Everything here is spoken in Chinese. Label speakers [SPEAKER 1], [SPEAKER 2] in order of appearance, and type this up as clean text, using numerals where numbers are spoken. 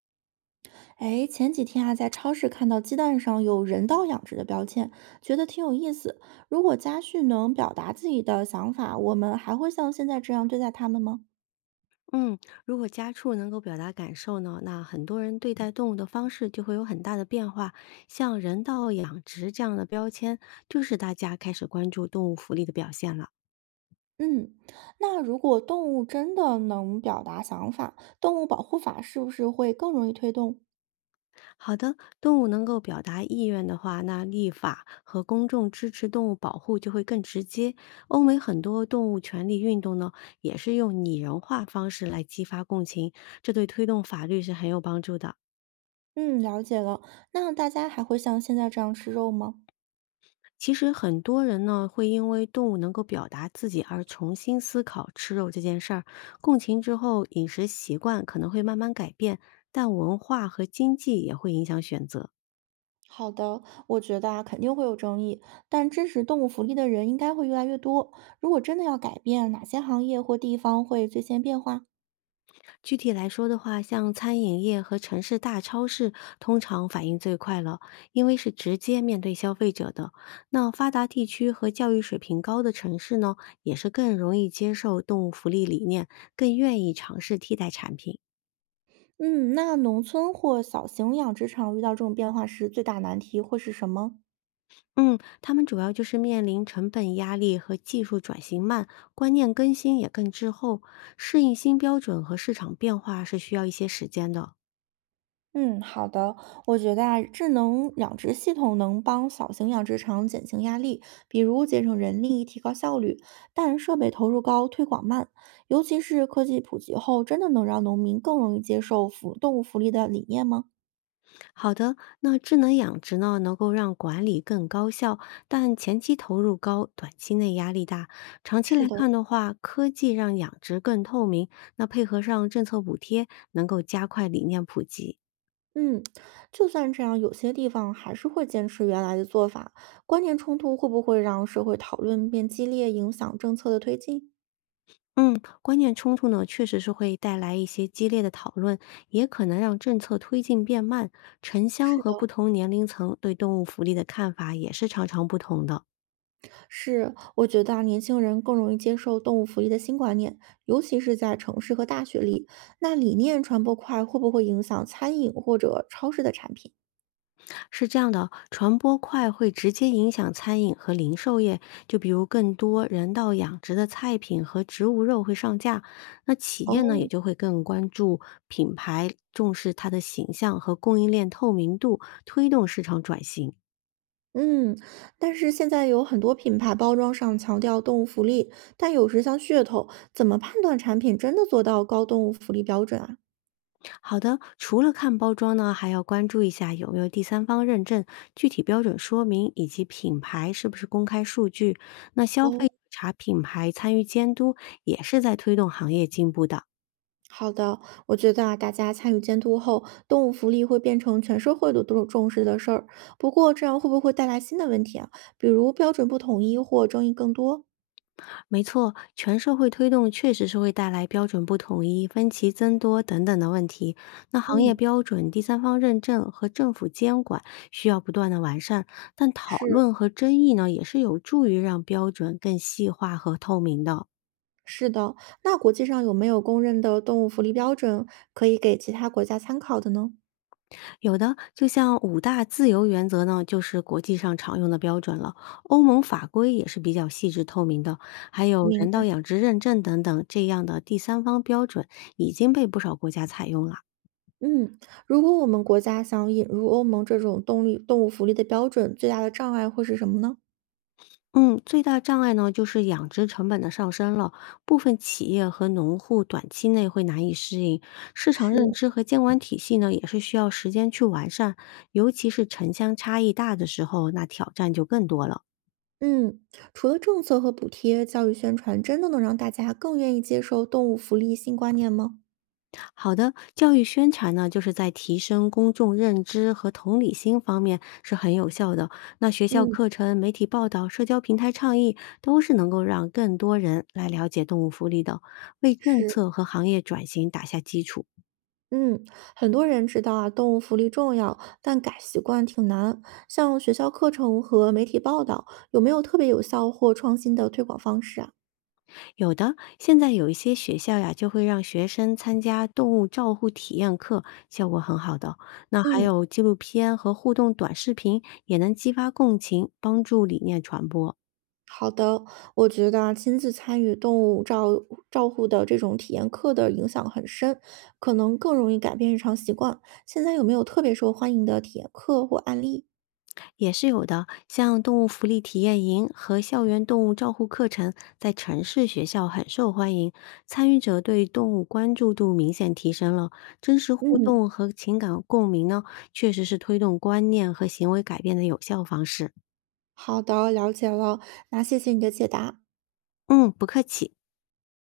[SPEAKER 1] 哎，前几天啊，在超市看到鸡蛋上有人道养殖的标签，觉得挺有意思。如果家畜能表达自己的想法，我们还会像现在这样对待他们吗？
[SPEAKER 2] 嗯，如果家畜能够表达感受呢，那很多人对待动物的方式就会有很大的变化。像人道养殖这样的标签，就是大家开始关注动物福利的表现了。
[SPEAKER 1] 嗯，那如果动物真的能表达想法，动物保护法是不是会更容易推动？
[SPEAKER 2] 好的，动物能够表达意愿的话，那立法和公众支持动物保护就会更直接。欧美很多动物权利运动呢，也是用拟人化方式来激发共情，这对推动法律是很有帮助的。
[SPEAKER 1] 嗯，了解了。那大家还会像现在这样吃肉吗？
[SPEAKER 2] 其实很多人呢，会因为动物能够表达自己而重新思考吃肉这件事儿，共情之后，饮食习惯可能会慢慢改变，但文化和经济也会影响选择。
[SPEAKER 1] 好的，我觉得啊，肯定会有争议，但支持动物福利的人应该会越来越多。如果真的要改变，哪些行业或地方会最先变化？
[SPEAKER 2] 具体来说的话，像餐饮业和城市大超市，通常反应最快了，因为是直接面对消费者的。那发达地区和教育水平高的城市呢，也是更容易接受动物福利理念，更愿意尝试替代产品。
[SPEAKER 1] 嗯，那农村或小型养殖场遇到这种变化时，最大难题会是什么？
[SPEAKER 2] 嗯，他们主要就是面临成本压力和技术转型慢，观念更新也更滞后，适应新标准和市场变化是需要一些时间的。
[SPEAKER 1] 嗯，好的。我觉得啊，智能养殖系统能帮小型养殖场减轻压力，比如节省人力、提高效率，但设备投入高、推广慢，尤其是科技普及后，真的能让农民更容易接受福动物福利的理念吗？
[SPEAKER 2] 好的，那智能养殖呢，能够让管理更高效，但前期投入高，短期内压力大。长期
[SPEAKER 1] 是
[SPEAKER 2] 来
[SPEAKER 1] 的，
[SPEAKER 2] 看的话，科技让养殖更透明，那配合上政策补贴，能够加快理念普及。
[SPEAKER 1] 嗯，就算这样，有些地方还是会坚持原来的做法。观念冲突会不会让社会讨论变激烈，影响政策的推进？
[SPEAKER 2] 嗯，观念冲突呢，确实是会带来一些激烈的讨论，也可能让政策推进变慢。城乡
[SPEAKER 1] 是的，
[SPEAKER 2] 和不同年龄层对动物福利的看法也是常常不同的。
[SPEAKER 1] 是，我觉得啊，年轻人更容易接受动物福利的新观念，尤其是在城市和大学里。那理念传播快，会不会影响餐饮或者超市的产品？
[SPEAKER 2] 是这样的，传播快会直接影响餐饮和零售业，就比如更多人道养殖的菜品和植物肉会上架，那企业呢
[SPEAKER 1] 哦，
[SPEAKER 2] 也就会更关注品牌，重视它的形象和供应链透明度，推动市场转型。
[SPEAKER 1] 嗯，但是现在有很多品牌包装上强调动物福利，但有时像噱头，怎么判断产品真的做到高动物福利标准啊？
[SPEAKER 2] 好的，除了看包装呢，还要关注一下有没有第三方认证、具体标准说明以及品牌是不是公开数据。那消费者
[SPEAKER 1] 哦。
[SPEAKER 2] 查品牌参与监督也是在推动行业进步的。
[SPEAKER 1] 好的，我觉得啊，大家参与监督后，动物福利会变成全社会都重视的事儿。不过，这样会不会带来新的问题啊？比如标准不统一或争议更多？
[SPEAKER 2] 没错，全社会推动确实是会带来标准不统一、分歧增多等等的问题。那行业
[SPEAKER 1] 嗯，
[SPEAKER 2] 标准、第三方认证和政府监管需要不断的完善，但讨
[SPEAKER 1] 是
[SPEAKER 2] 论和争议呢，也是有助于让标准更细化和透明的。
[SPEAKER 1] 是的，那国际上有没有公认的动物福利标准可以给其他国家参考的呢？
[SPEAKER 2] 有的，就像五大自由原则呢，就是国际上常用的标准了。欧盟法规也是比较细致透明的，还有
[SPEAKER 1] 明
[SPEAKER 2] 人
[SPEAKER 1] 白。
[SPEAKER 2] 道养殖认证等等这样的第三方标准，已经被不少国家采用了。
[SPEAKER 1] 嗯，如果我们国家想引入欧盟这种动力动物福利的标准，最大的障碍会是什么呢？
[SPEAKER 2] 嗯，最大障碍呢就是养殖成本的上升了，部分企业和农户短期内会难以适应，市场
[SPEAKER 1] 是
[SPEAKER 2] 认知和监管体系呢也是需要时间去完善，尤其是城乡差异大的时候，那挑战就更多了。
[SPEAKER 1] 嗯，除了政策和补贴，教育宣传真的能让大家更愿意接受动物福利新观念吗？
[SPEAKER 2] 好的，教育宣传呢，就是在提升公众认知和同理心方面是很有效的。那学校
[SPEAKER 1] 嗯，
[SPEAKER 2] 课程、媒体报道、社交平台倡议，都是能够让更多人来了解动物福利的，为政
[SPEAKER 1] 是，
[SPEAKER 2] 策和行业转型打下基础。
[SPEAKER 1] 嗯，很多人知道啊，动物福利重要，但改习惯挺难。像学校课程和媒体报道，有没有特别有效或创新的推广方式啊？
[SPEAKER 2] 有的，现在有一些学校呀，就会让学生参加动物照护体验课，效果很好的。那还
[SPEAKER 1] 嗯，
[SPEAKER 2] 有纪录片和互动短视频，也能激发共情，帮助理念传播。
[SPEAKER 1] 好的，我觉得啊，亲自参与动物照护的这种体验课的影响很深，可能更容易改变日常习惯。现在有没有特别受欢迎的体验课或案例？
[SPEAKER 2] 也是有的，像动物福利体验营和校园动物照护课程，在城市学校很受欢迎，参与者对动物关注度明显提升了。真实互
[SPEAKER 1] 嗯。
[SPEAKER 2] 动和情感共鸣呢，确实是推动观念和行为改变的有效方式。
[SPEAKER 1] 好的，了解了。那谢谢你的解答。
[SPEAKER 2] 嗯，不客气。